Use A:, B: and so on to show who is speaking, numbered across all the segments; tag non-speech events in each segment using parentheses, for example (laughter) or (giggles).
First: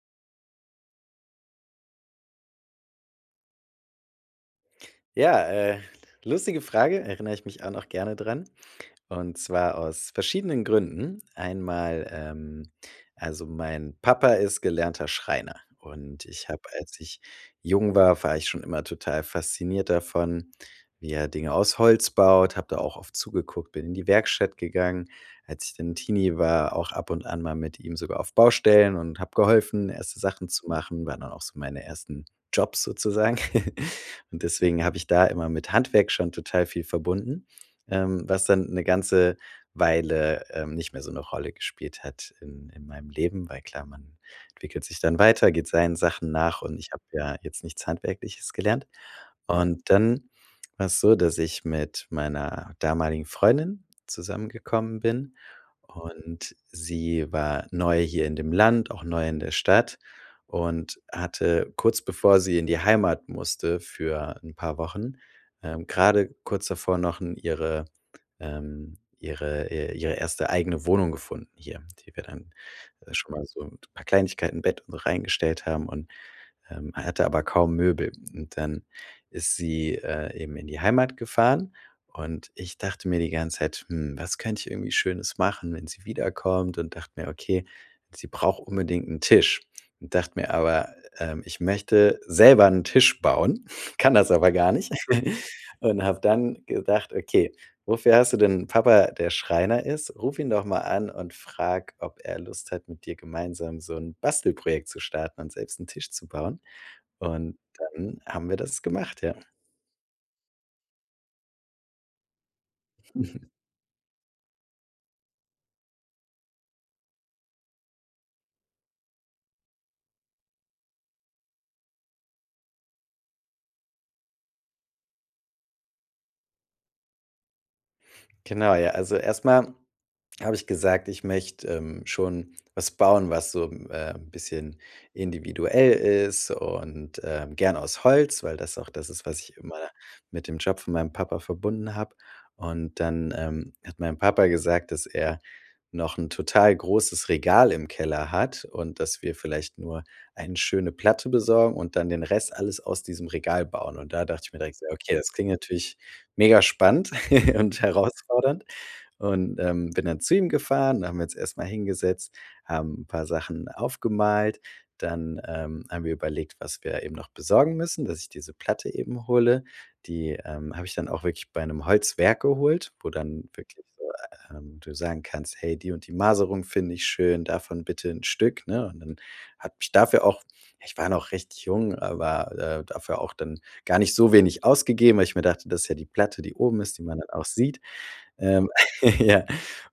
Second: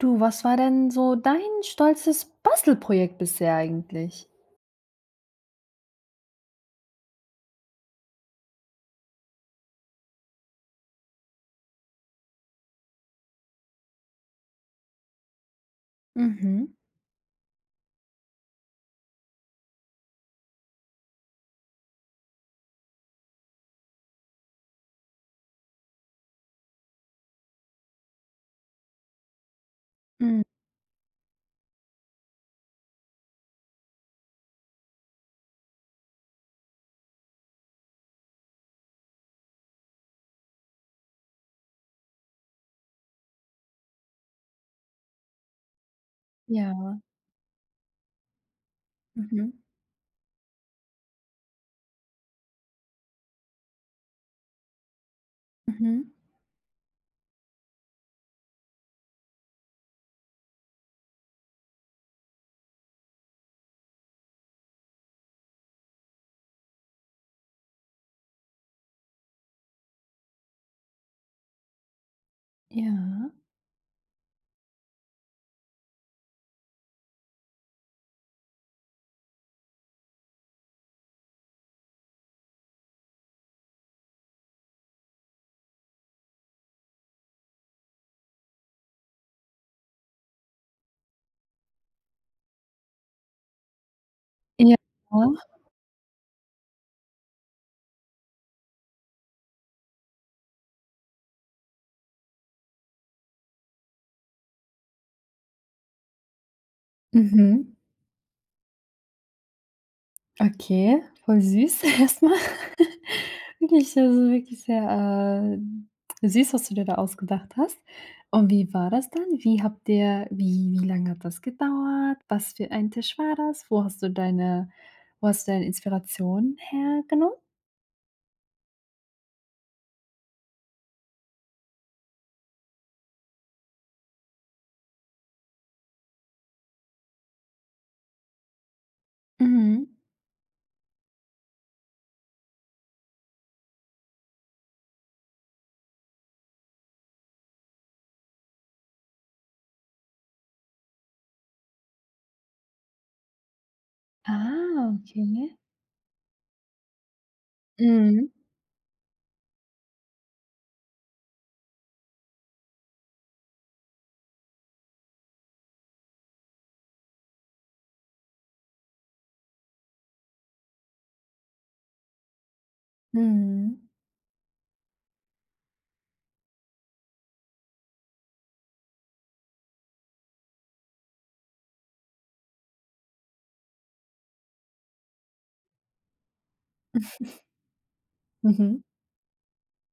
A: Du, was war denn so dein stolzes Bastelprojekt bisher eigentlich?
B: Ja, äh, lustige Frage, erinner ich mich auch noch gerne dran, und zwar aus verschiedenen Gründen. Einmal, ähm also mein Papa ist gelernter Schreiner. Und ich hab,
A: Mhm.
B: als ich jung war war ich schon immer total fasziniert davon, wie er Dinge aus Holz baut, hab da auch oft zugeguckt, bin in die Werkstatt gegangen. Als ich dann 'n Teenie war, auch ab und an mal mit ihm sogar auf Baustellen und hab geholfen, erste
A: Mhm.
B: Sachen zu machen, waren dann auch so meine ersten Jobs sozusagen. (giggles) Und deswegen hab ich da immer mit Handwerk schon total viel verbunden, ähm, was dann 'ne ganze Weile, ähm, nicht mehr so 'ne Rolle gespielt hat in in meinem Leben, weil klar, man entwickelt sich dann weiter, geht seinen Sachen nach, und ich
A: Ja.
B: hab ja jetzt nichts Handwerkliches gelernt.
A: Mhm.
B: Und dann war's so, dass ich mit meiner damaligen Freundin zusammengekommen bin,
A: Mhm.
B: und sie war neu hier in dem Land, auch neu in der Stadt und hatte, kurz bevor sie in die Heimat musste für 'n paar Wochen, ähm, gerade kurz davor noch n ihre ähm, ihre, äh, ihre erste eigene Wohnung gefunden hier, die wir dann
A: Ja.
B: schon mal so mit 'n paar Kleinigkeiten, Bett und so, reingestellt haben und, ähm hatte aber kaum Möbel. Und dann ist sie, äh, eben in die Heimat gefahren, und ich dachte mir die ganze Zeit: „Hm, was könnt ich irgendwie Schönes machen, wenn sie wiederkommt?“ Und dacht mir: „Okay, sie braucht unbedingt 'n Tisch.” Und dacht mir aber, ähm: ”Ich möchte selber 'n Tisch bauen, kann das aber gar
A: Ja.
B: nicht“. (laughs) Und hab dann gedacht: „Okay, wofür hast du denn 'n Papa, der Schreiner ist? Ruf ihn doch mal an und frag, ob er Lust hat, mit dir gemeinsam so 'n Bastelprojekt zu starten und selbst 'n Tisch zu bauen.“ Und
A: Mhm.
B: dann haben wir das gemacht, ja.
A: Okay, voll süß erst mal.
B: (giggles)
A: Wirklich, so so, also wirklich sehr, äh, süß, was du dir da ausgedacht hast. Und wie war das dann? Wie habt ihr, wie wie lang hat das gedauert? Was für ein Tisch war das? Wo hast du deine wo hast du deine Inspiration hergenommen?
B: Genau, ja. Also erst mal hab ich gesagt, ich möcht', ähm, schon was bauen, was so, ähm, 'n bisschen individuell ist und, ähm, gern aus Holz, weil das auch das ist, was ich immer
A: Mhm.
B: mit dem Job von meinem Papa verbunden hab. Und dann, ähm, hat mein Papa gesagt, dass er noch 'n total großes Regal im Keller hat und, dass wir vielleicht nur eine schöne Platte besorgen und dann den Rest alles aus diesem Regal bauen. Und da dacht ich mir direkt: „Ja
A: Ja.
B: okay, das klingt
A: Okay.
B: natürlich megaspannend (giggles) und
A: Mhm.
B: herausfordernd.“ Und, ähm, bin dann zu ihm gefahren, dann haben wir jetzt erst mal hingesetzt, haben 'n paar Sachen aufgemalt. Dann, ähm, haben wir überlegt, was wir eben noch besorgen müssen, dass ich diese Platte eben hole. Die, ähm, hab ich dann auch wirklich bei 'nem Holzwerk geholt, wo dann wirklich
A: Mhm.
B: so, ähm, du sagen kannst: „Hey, die und die Maserung finde ich schön, davon bitte 'n Stück”, ne? Und dann hab ich dafür auch ich war noch recht jung, aber, äh dafür auch dann gar nicht so wenig ausgegeben, weil ich mir dachte, dass ja die Platte, die oben ist, die man dann
A: (chuckles)
B: auch sieht. Ähm,
A: Mhm.
B: (laughs) ja,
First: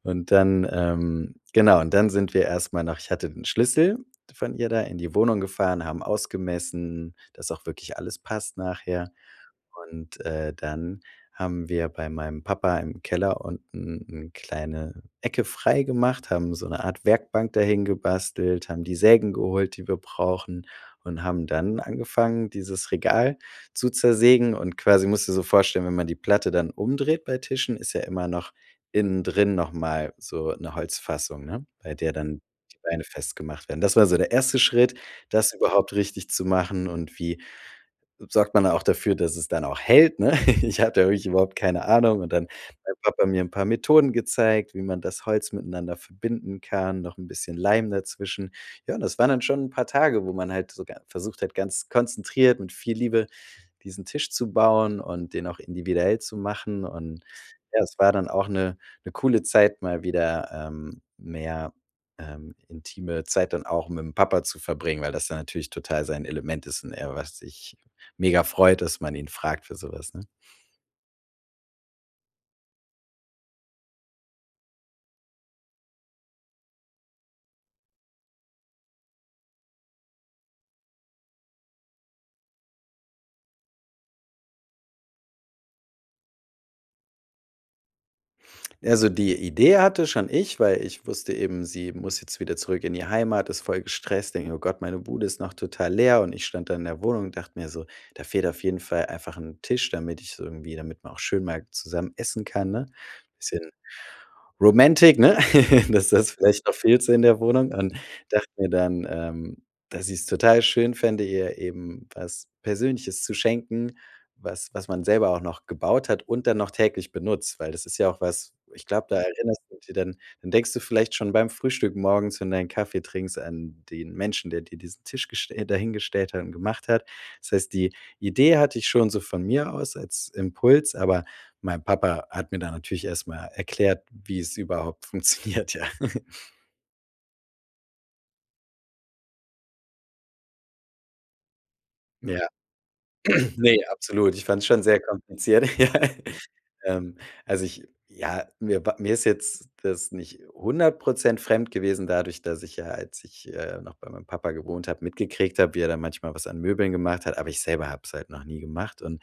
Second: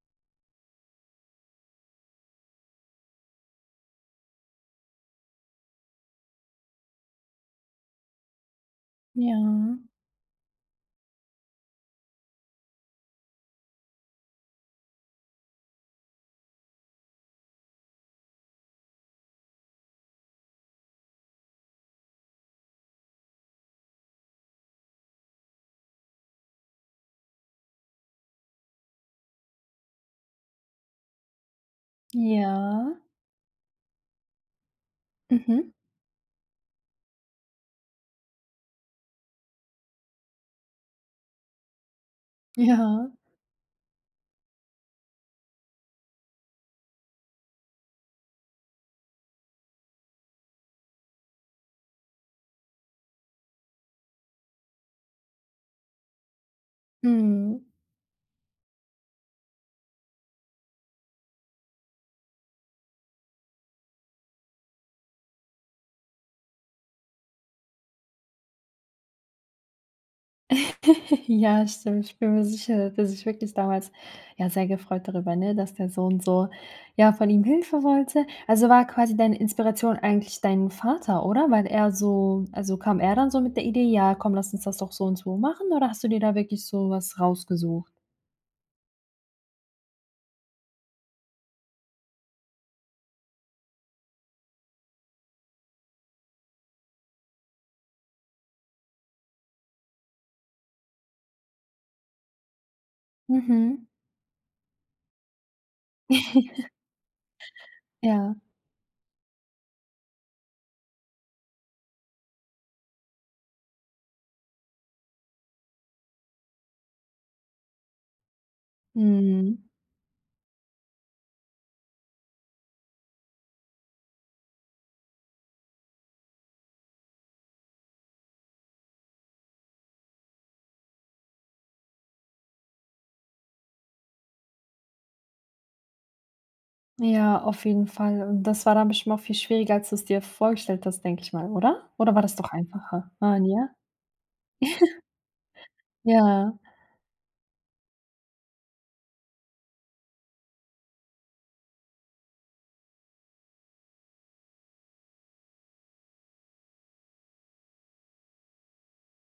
B: und dann, ähm genau, und dann sind wir erst mal noch ich hatte 'n Schlüssel von ihr da in die Wohnung gefahren, haben ausgemessen, dass auch wirklich alles passt nachher.
A: Ja.
B: Und, äh, dann haben wir bei meinem Papa im Keller unten 'ne kleine Ecke freigemacht, haben so 'ne Art Werkbank dahin gebastelt, haben die Sägen geholt, die wir brauchen und haben dann angefangen, dieses Regal zu zersägen. Und quasi musst du dir so vorstellen, wenn man die Platte dann umdreht bei Tischen, ist ja immer noch innen drin noch mal so 'ne Holzfassung, ne, bei der dann die
A: Ja.
B: Beine festgemacht werden. Das war so der erste Schritt, das
A: Mhm.
B: überhaupt richtig zu machen, und wie sorgt man auch dafür, dass es dann auch hält, ne? (laughs) Ich hatte ja wirklich überhaupt keine Ahnung, und dann hat mein
A: Ja.
B: Papa mir 'n paar Methoden gezeigt, wie man das Holz miteinander verbinden kann, noch 'n bisschen Leim dazwischen. Ja, und das waren dann schon 'n paar Tage, wo man halt so ga versucht hat, ganz konzentriert mit viel Liebe diesen Tisch zu bauen und den auch individuell zu machen. Und
A: Mhm.
B: ja, es war dann auch 'ne 'ne coole Zeit, mal wieder, ähm, mehr, ähm, intime Zeit dann auch mit 'm Papa zu verbringen, weil das dann natürlich total sein Element ist und er was ich mega freut, dass man ihn fragt für so was, ne?
A: (giggles) Ja, stimmt, ich bin mir sicher, dass er sich wirklich damals ja sehr gefreut darüber, ne, dass der Sohn so ja, von ihm Hilfe wollte. Also, war quasi deine Inspiration eigentlich dein Vater, oder? Weil er so also, kam er dann so mit der Idee: „Ja komm, lass uns das doch so und so machen”? Oder hast du dir da wirklich so was rausgesucht?
B: Ja, also die Idee hatte schon ich, weil ich wusste eben, sie muss jetzt wieder zurück in die Heimat, ist voll gestresst. Denke mir: „Oh Gott, meine Bude ist noch total leer”, und ich stand da in der Wohnung und dacht mir so: „Da fehlt auf jeden Fall einfach 'n Tisch”, damit ich s irgendwie damit man auch schön mal zusammen essen kann, ne? Bisschen
A: Mhm.
B: romantic, ne? (laughs) Dass das vielleicht
A: (giggles)
B: noch fehlte in der Wohnung und
A: Ja.
B: dachte mir dann, ähm, dass ich's total schön fände, ihr eben was Persönliches zu schenken, was was man selber auch noch gebaut hat und dann noch täglich benutzt, weil das ist ja auch was Ich glaub, da erinnerst
A: Mhm.
B: du dich dann dann denkst du vielleicht schon beim Frühstück morgens, wenn du deinen Kaffee trinkst an den Menschen, der dir diesen Tisch gestell dahingestellt hat und gemacht hat. Das heißt, die Idee hatte ich schon so von mir aus als Impuls, aber mein Papa hat mir da natürlich erst mal erklärt, wie es überhaupt funktioniert, ja. (giggles)
A: Ja, auf jeden Fall, und das war dann bestimmt auch viel schwieriger als du es dir vorgestellt hast, denke ich mal, oder? Oder war das
B: Ja.
A: doch einfacher? Ah n
B: (clears throat)
A: ja?
B: Ne, absolut. Ich fand's schon sehr kompliziert.
A: (laughs)
B: (laughs)
A: Ja.
B: Ähm, also, ich ja, mir wa mir ist jetzt das nicht 100 % fremd gewesen, dadurch, dass ich ja, als ich, äh, noch bei meinem Papa gewohnt hab, mitgekriegt hab, wie er da manchmal was an Möbeln gemacht hat. Aber ich selber hab's halt noch nie gemacht, und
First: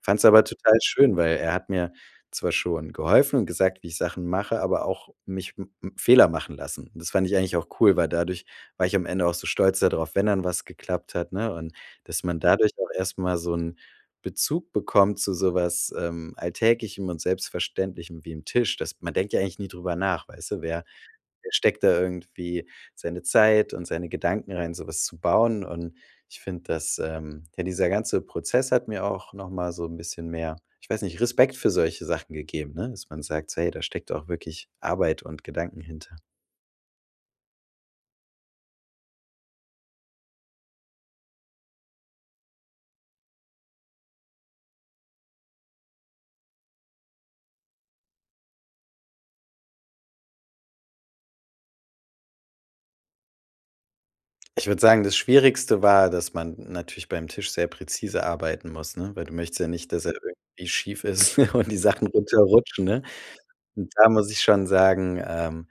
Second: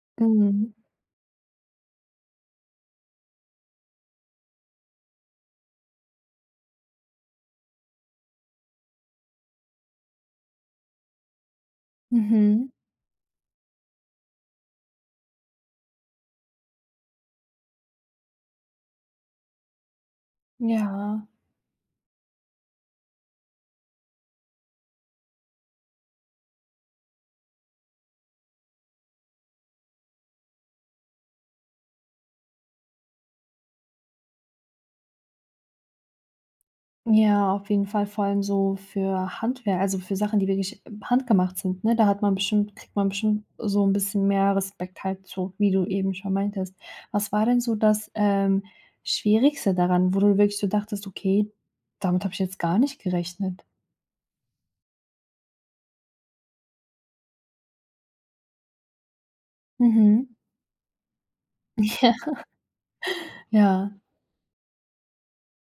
B: fand's aber
A: Mhm.
B: total schön, weil er hat mir zwar schon geholfen und gesagt, wie ich Sachen mache, aber auch mich m m Fehler machen lassen. Und das fand ich eigentlich auch cool, weil dadurch war ich am Ende auch so stolz da drauf, wenn dann was geklappt hat, ne? Und dass man dadurch
A: Mhm.
B: auch erst mal so 'n Bezug bekommt zu so was, ähm, Alltäglichem und Selbstverständlichem, wie 'n Tisch. Das man denkt ja eigentlich nie drüber nach, weißt du? Wer
A: Ja.
B: wer steckt da irgendwie seine Zeit und seine Gedanken rein, so was zu bauen? Und ich find das, ähm ja, dieser ganze Prozess hat mir auch noch mal so 'n bisschen mehr ich weiß nicht, Respekt für solche Sachen gegeben, ne, dass man sagt, so: „Hey, da steckt auch wirklich Arbeit und Gedanken hinter.“
A: Ja, auf jeden Fall- vor allem so für Handwerk, also für Sachen, die wirklich handgemacht sind, ne? Da hat man bestimmt kriegt man bestimmt so 'n bisschen mehr Respekt, halt so, wie du eben schon meintest. Was war denn so das, ähm, Schwierigste daran, wo du wirklich so dachtest: „Okay, damit hab ich jetzt gar nicht gerechnet?"
B: Ich würd sagen, das Schwierigste war, dass man natürlich bei 'nem Tisch sehr präzise arbeiten muss, ne? Weil du möchtest ja nicht, dass er
A: Mhm.
B: irgendwie schief ist (laughs) und die Sachen
A: Ja.
B: runterrutschen, ne? Und
A: Ja.
B: da muss ich schon sagen, ähm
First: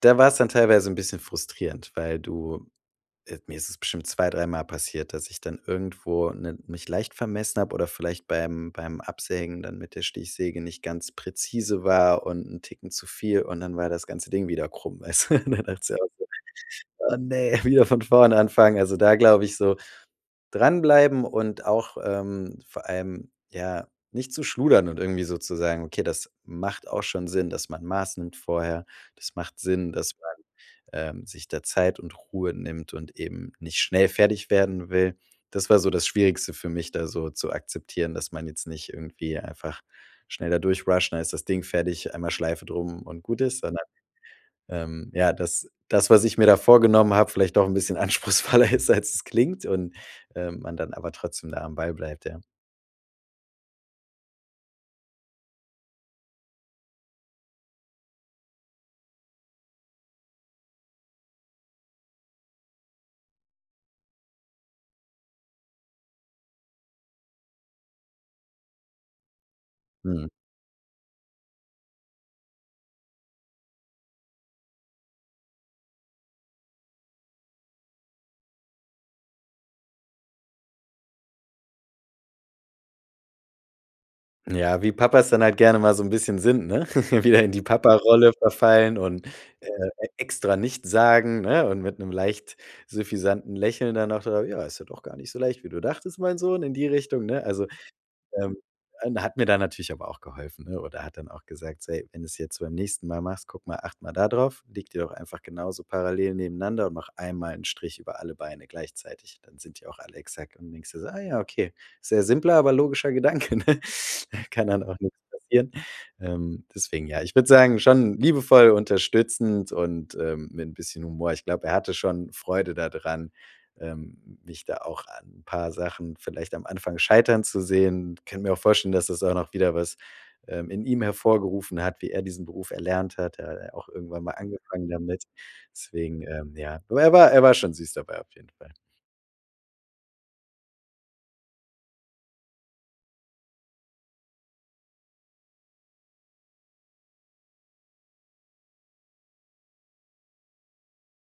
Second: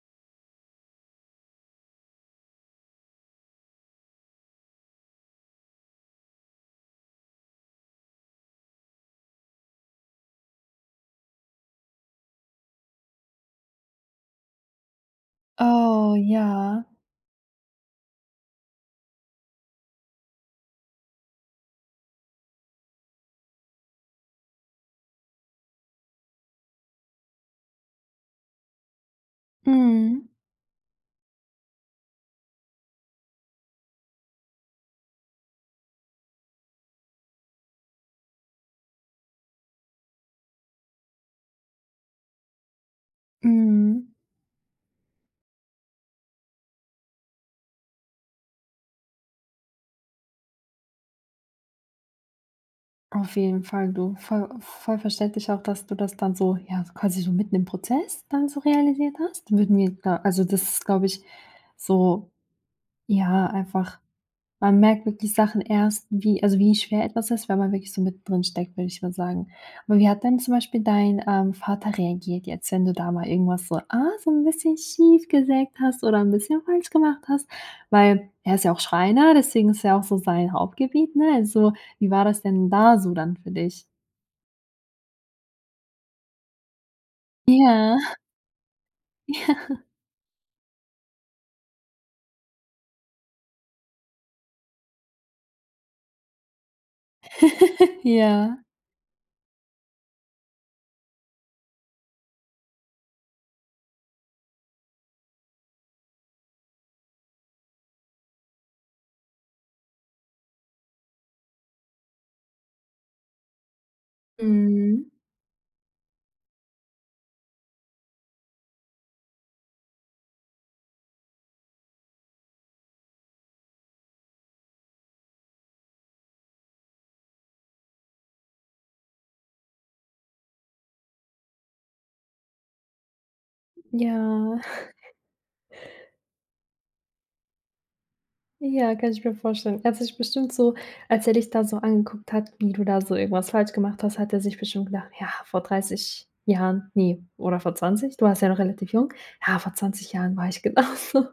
B: da war's dann teilweise 'n bisschen frustrierend, weil du Äh, mir ist es bestimmt 2, 3 Mal passiert, dass ich dann irgendwo 'nen mich leicht vermessen hab oder vielleicht beim beim Absägen dann mit der Stichsäge nicht ganz präzise war und 'n Ticken zu viel, und dann war das ganze Ding wieder krumm, weißt du? (laughs) Dann dachtest du dir auch
A: Oh,
B: so:
A: ja.
B: „Oh ne, wieder von vorne anfangen.“ Also, da glaube ich, so, Dranbleiben und auch, ähm, vor allem, ja, nicht zu schludern und irgendwie so zu sagen: „Okay, das macht auch schon Sinn, dass man Maß nimmt vorher. Das macht Sinn, dass
A: Mhm.
B: man, ähm, sich da Zeit und Ruhe nimmt und eben nicht schnell fertig werden will.“ Das war so das Schwierigste für mich, da so zu akzeptieren, dass man jetzt nicht irgendwie einfach schnell da durch rusht, dann ist das Ding fertig, einmal Schleife drum, und gut ist. Sondern,
A: Mhm.
B: ähm, ja, dass das, was ich mir da vorgenommen hab, vielleicht doch 'n bisschen anspruchsvoller ist als es klingt und, ähm, man dann aber trotzdem da am Ball bleibt, ja.
A: Auf jeden Fall du, voll voll verständlich auch, dass du das dann so ja, quasi so mitten im Prozess dann so realisiert hast. Würden wir da also das ist, glaub ich, so ja, einfach man merkt wirklich Sachen erst, wie also wie schwer etwas ist, wenn man wirklich so mit drin steckt, würd ich mal sagen. Aber wie hat
B: Mhm.
A: denn zum Beispiel dein, ähm, Vater reagiert jetzt, wenn du da mal irgendwas so, ah, so 'n bisschen schief gesägt hast oder 'n bisschen falsch gemacht hast? Weil, er ist ja auch Schreiner, deswegen ist ja auch so sein Hauptgebiet, ne? Also, wie war das denn da so dann für dich?
B: Ja, wie Papas dann halt gerne mal so 'n bisschen sind, ne? (laughs) Wieder in die
A: Ja.
B: Paparolle verfallen und
A: Ja.
B: extra nichts sagen, ne? Und mit 'nem leicht süffisanten Lächeln dann auch: (unintelligible) „Ja, ist ja doch gar nicht so leicht, wie du dachtest, mein Sohn", in die Richtung, ne? Also,
A: (laughs) Ja.
B: ähm, hat mir da natürlich aber auch geholfen, ne? Oder hat dann auch gesagt so: „Ey, wenn du's jetzt beim nächsten Mal machst, guck mal, achte mal da drauf, leg die doch einfach genauso parallel nebeneinander und mach einmal 'n Strich über alle Beine gleichzeitig. Dann sind die auch alle exakt.“ Und dann denkst du so: „Ah ja, okay, sehr simpler, aber logischer Gedanke“, (chuckles) ne? Kann dann auch
A: Mhm.
B: nix passieren. Ähm, deswegen ja, ich würd sagen, schon liebevoll unterstützend und, ähm, mit 'n bisschen Humor. Ich glaub, er hatte schon Freude da dran, ähm, mich da auch an 'n paar Sachen vielleicht am Anfang scheitern zu sehen. Ich kann mir auch vorstellen, dass das auch noch wieder was, ähm, in ihm hervorgerufen hat, wie er diesen Beruf erlernt hat. Er hat auch irgendwann mal
A: Ja.
B: angefangen
A: (chuckles)
B: damit. Deswegen, ähm, ja, du, er war er war schon süß dabei, auf jeden Fall.
A: Ja, kann ich mir vorstellen. Er hat dich bestimmt so, als er dich da so angeguckt hat, wie du da so irgendwas falsch gemacht hast, hat er sich bestimmt gedacht, ja, vor 30 Jahren, ne, oder vor 20. Du warst ja noch relativ jung. Ja, vor 20 Jahren war ich genauso.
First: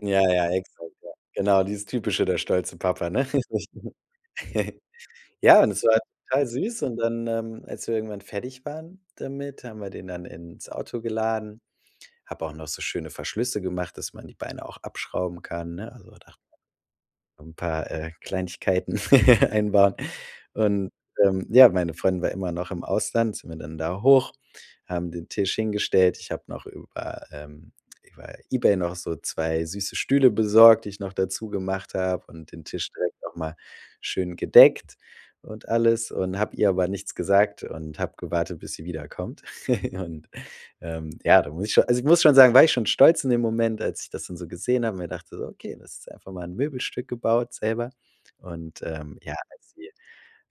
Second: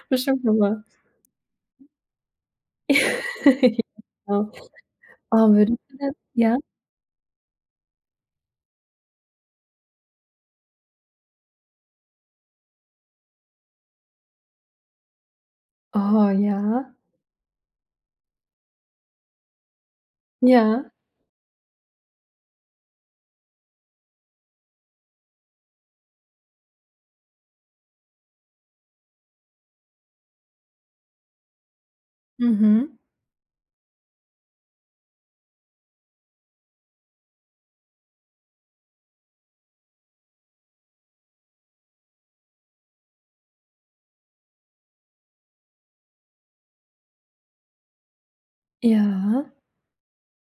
B: Ja,
A: Bestimmt
B: ja,
A: normal.
B: exakt, ja, genau, dieses typische, der stolze Papa, ne? Richtig.
A: (laughs) Genau.
B: (giggles) Ja, und es war
A: (unintelligible)
B: total
A: Ja?
B: süß und dann, ähm, als wir irgendwann fertig waren damit, haben wir den dann ins Auto geladen. Hab auch noch so schöne Verschlüsse gemacht, dass man die Beine auch abschrauben kann, ne? Also
A: Oh
B: da
A: ja.
B: 'n paar, äh, Kleinigkeiten (laughs) einbauen.
A: Ja.
B: Und, ähm, ja, meine Freundin war immer noch im Ausland, sind wir dann da hoch, haben den Tisch hingestellt. Ich hab noch über ähm, über eBay noch so 2 süße Stühle besorgt, die ich noch dazu gemacht hab und den Tisch
A: Mhm.
B: direkt noch mal schön gedeckt und alles. Und hab ihr aber nichts gesagt und hab gewartet, bis sie wiederkommt. (giggles) Und, ähm, ja, da muss ich schon also ich muss schon sagen, war ich schon stolz in dem Moment, als ich das dann so gesehen hab und mir dachte so: „Okay, das ist einfach mal 'n Möbelstück gebaut selber.“ Und, ähm, ja,
A: Ja.
B: als sie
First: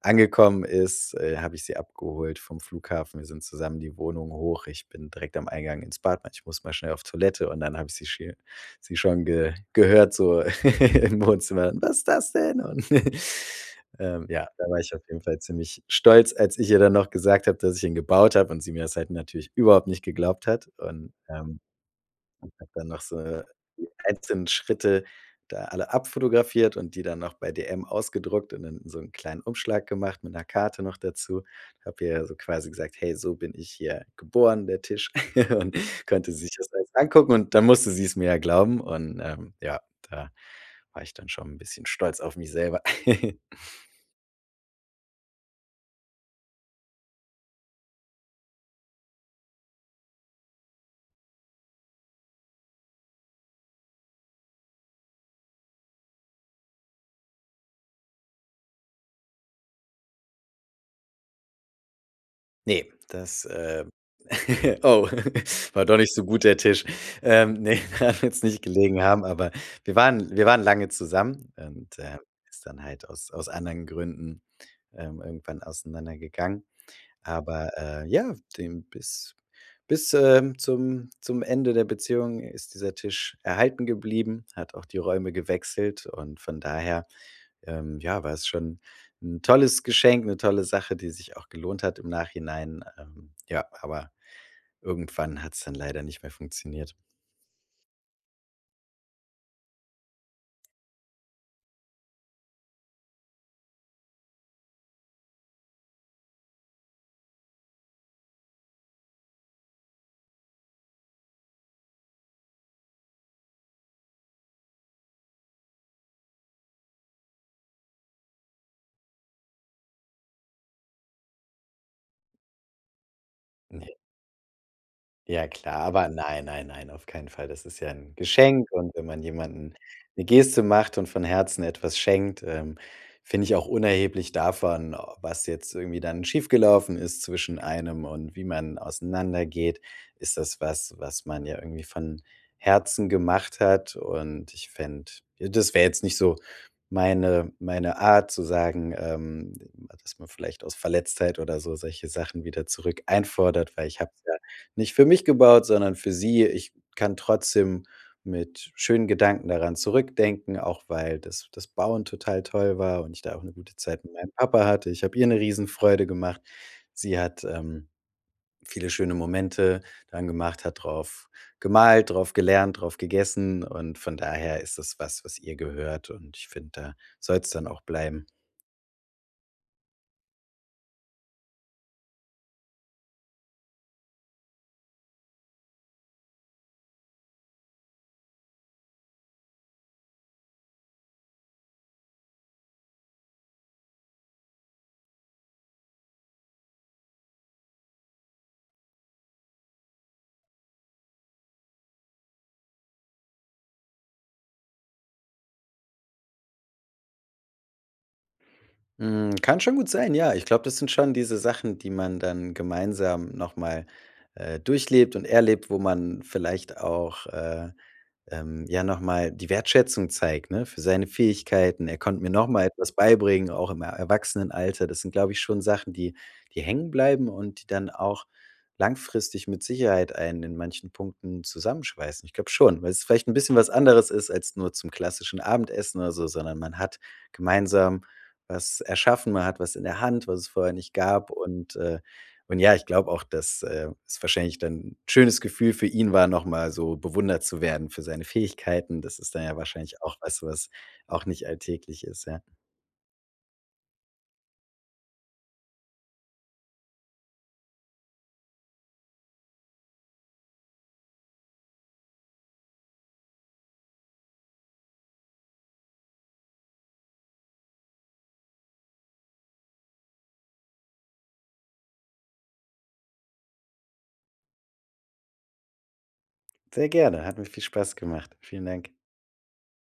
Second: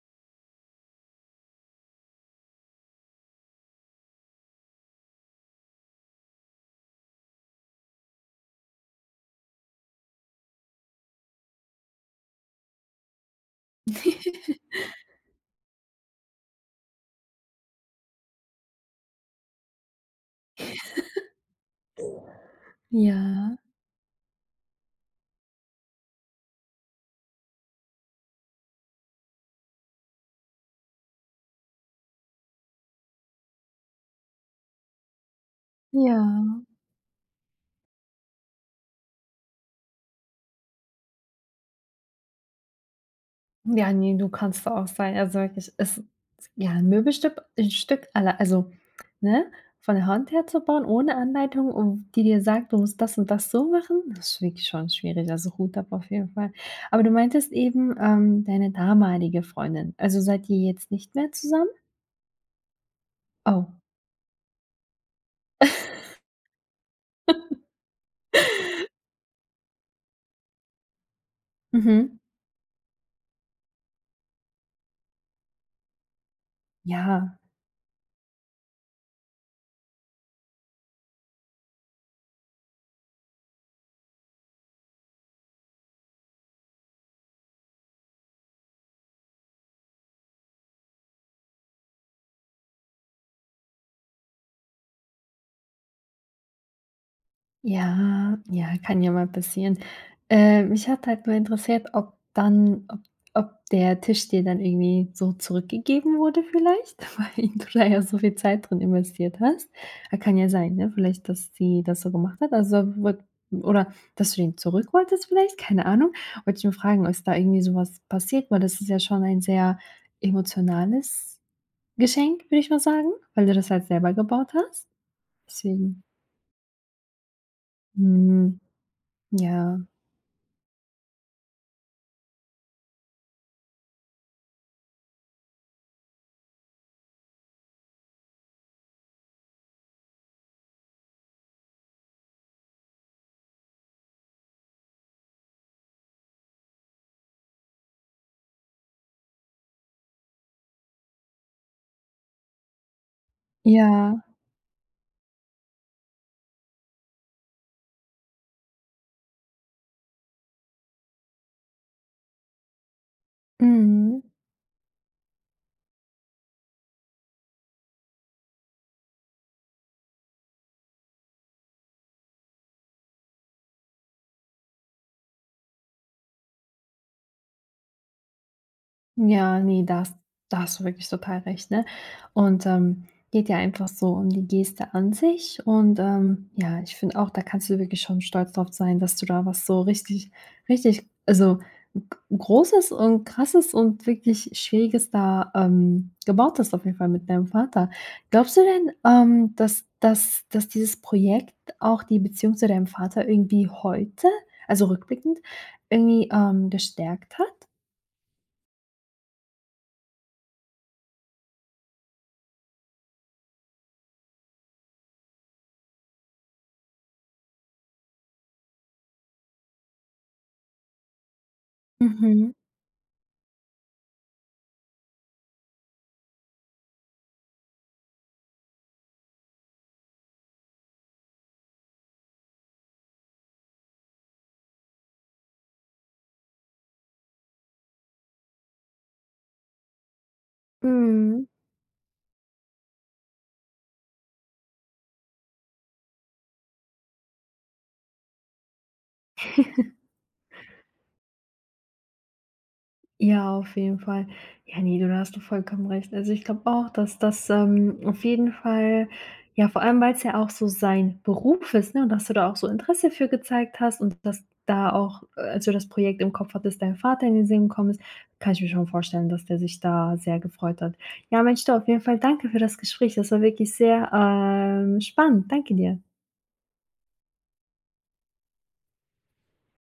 B: angekommen ist, äh, hab ich sie abgeholt vom Flughafen. Wir sind zusammen die Wohnung hoch. Ich bin direkt am Eingang ins Bad, meinte ich muss mal schnell auf Toilette und dann habe ich sie sche sie schon ge gehört so (laughs) im Wohnzimmer: „Was ist das denn?" Und, (giggles) ähm, ja,
A: (giggles)
B: da war ich auf jeden Fall ziemlich stolz, als ich ihr dann noch gesagt hab, dass ich ihn gebaut hab und sie mir das halt natürlich überhaupt nicht geglaubt hat. Und,
A: (giggles)
B: ähm, hab dann noch so, äh,
A: Ja.
B: die einzelnen Schritte da alle abfotografiert und die dann noch bei dm ausgedruckt und dann in so 'n kleinen Umschlag gemacht mit 'ner Karte noch dazu. Hab ihr ja so quasi gesagt: „Hey, so bin ich hier geboren", der Tisch (laughs) und konnte sich
A: Ja.
B: das jetzt angucken und dann musste sie's mir ja glauben. Und, ähm, ja, da war ich dann schon 'n bisschen stolz auf mich selber. (laughs)
A: Ja, ne, du kannst da auch sein, also wirklich, ist ja 'n Möbelstück, 'n Stück alle also ne, von der Hand her zu bauen ohne Anleitung und die dir sagt, du musst das und das so machen. Das ist wirklich schon schwierig, also Hut ab auf jeden Fall. Aber du meintest eben, ähm, deine damalige Freundin. Also, seid ihr jetzt nicht mehr zusammen?
B: Ne, das,
A: Oh.
B: äh, (laughs) oh, (giggles) war doch nicht
A: (laughs)
B: so gut, der Tisch. Ähm,
A: (laughs)
B: ne, daran wird's nicht gelegen haben, aber wir waren wir waren lange zusammen und,
A: Mhm.
B: ähm, ist dann halt aus aus anderen Gründen, ähm, irgendwann auseinandergegangen.
A: Ja.
B: Aber, äh, ja, dem bis bis, ähm, zum zum Ende der Beziehung ist dieser Tisch erhalten geblieben, hat auch die Räume gewechselt. Und von daher, ähm, ja, war es schon 'n tolles Geschenk, 'ne tolle Sache, die sich auch gelohnt hat im Nachhinein. Ähm, ja, aber irgendwann hat's dann leider nicht mehr funktioniert.
A: Ja ja, kann ja mal passieren. Äh, mich hat halt nur interessiert, ob dann ob ob der Tisch dir dann irgendwie so zurückgegeben wurde, vielleicht? Weil du da ja so viel Zeit drin investiert hast. A kann ja sein, ne, vielleicht, dass sie das so gemacht hat, also wurd oder dass du ihn zurück wolltest, vielleicht, keine Ahnung. Wollt ich nur fragen, ob es da irgendwie so was passiert, weil das ist ja schon ein sehr emotionales Geschenk, würde ich mal sagen, weil du das halt
B: Ne.
A: selber gebaut hast.
B: Ja klar,
A: Deswegen.
B: aber nein, nein, nein, auf keinen Fall. Das ist ja 'n
A: Hm.
B: Geschenk. Und wenn man jemanden
A: Ja.
B: 'ne Geste macht und von Herzen etwas schenkt, ähm find ich auch unerheblich davon, o was jetzt irgendwie dann schief gelaufen ist zwischen einem und wie man auseinandergeht, ist das, was, was man ja irgendwie von Herzen gemacht hat und ich fänd ja, das wär jetzt nicht so meine meine Art zu sagen, ähm, dass man vielleicht aus Verletztheit oder so solche Sachen wieder zurück einfordert, weil ich
A: Ja.
B: hab's ja nicht für mich gebaut, sondern für sie. Ich kann trotzdem mit schönen Gedanken daran zurückdenken, auch weil das das Bauen total toll war und ich da auch 'ne gute Zeit mit
A: Mhm.
B: meinem Papa hatte. Ich hab ihr 'ne Riesenfreude gemacht. Sie hat, ähm, viele schöne Momente dran gemacht, hat drauf gemalt, drauf gelernt, drauf gegessen, und von daher ist das was, was ihr gehört, und ich find, da soll's dann auch bleiben.
A: Ja, ne, da has da hast du wirklich total recht, ne? Und, ähm, geht ja einfach so um die Geste an sich, und, ähm, ja, ich find auch, da kannst du wirklich schon stolz drauf sein, dass du da was so richtig richtig, also G Großes und Krasses und wirklich Schwieriges da, ähm, gebaut hast, auf jeden Fall, mit deinem Vater. Glaubst du denn, ähm, dass dass dass dieses Projekt auch die Beziehung zu deinem Vater irgendwie heute, also rückblickend, irgendwie, ähm, gestärkt hat?
B: Mhm, kann schon gut sein, ja. Ich glaub, das sind schon diese Sachen, die man dann gemeinsam noch mal, äh, durchlebt und erlebt, wo man vielleicht auch, äh ähm, ja, noch mal die Wertschätzung zeigt, ne, für seine Fähigkeiten. Er konnt mir noch
A: Mhm.
B: mal etwas beibringen, auch im E Erwachsenenalter. Das sind, glaub ich, schon Sachen, die die hängenbleiben und die dann auch langfristig mit Sicherheit einen in manchen Punkten zusammenschweißen. Ich glaub schon, weil's vielleicht 'n bisschen was anderes ist als nur zum klassischen Abendessen oder so, sondern man hat gemeinsam was erschaffen. Man hat was in der Hand, was es vorher nicht gab.
A: Mhm.
B: Und, äh, und ja, ich glaub auch, dass, äh, es wahrscheinlich dann 'n schönes Gefühl für ihn war, noch mal so bewundert zu werden für seine Fähigkeiten. Das ist dann ja
A: (giggles)
B: wahrscheinlich auch weißt du, was auch nicht alltäglich ist, ja.
A: Ja, auf jeden Fall. Ja, ne, du, da hast du vollkommen recht. Also ich glaub auch, dass das, ähm, auf jeden Fall ja, vor allem weil's ja auch so sein Beruf ist, ne? Und dass du da auch so Interesse für gezeigt hast und dass du da auch, äh, als du das Projekt im Kopf hattest, dein Vater in den Sinn gekommen ist. Kann ich mir schon vorstellen, dass der sich da sehr gefreut hat. Ja, Mensch, du, auf jeden Fall danke für das Gespräch. Das war wirklich sehr, ähm, spannend. Danke dir.
B: Sehr gerne, hat mir viel Spaß gemacht. Vielen Dank.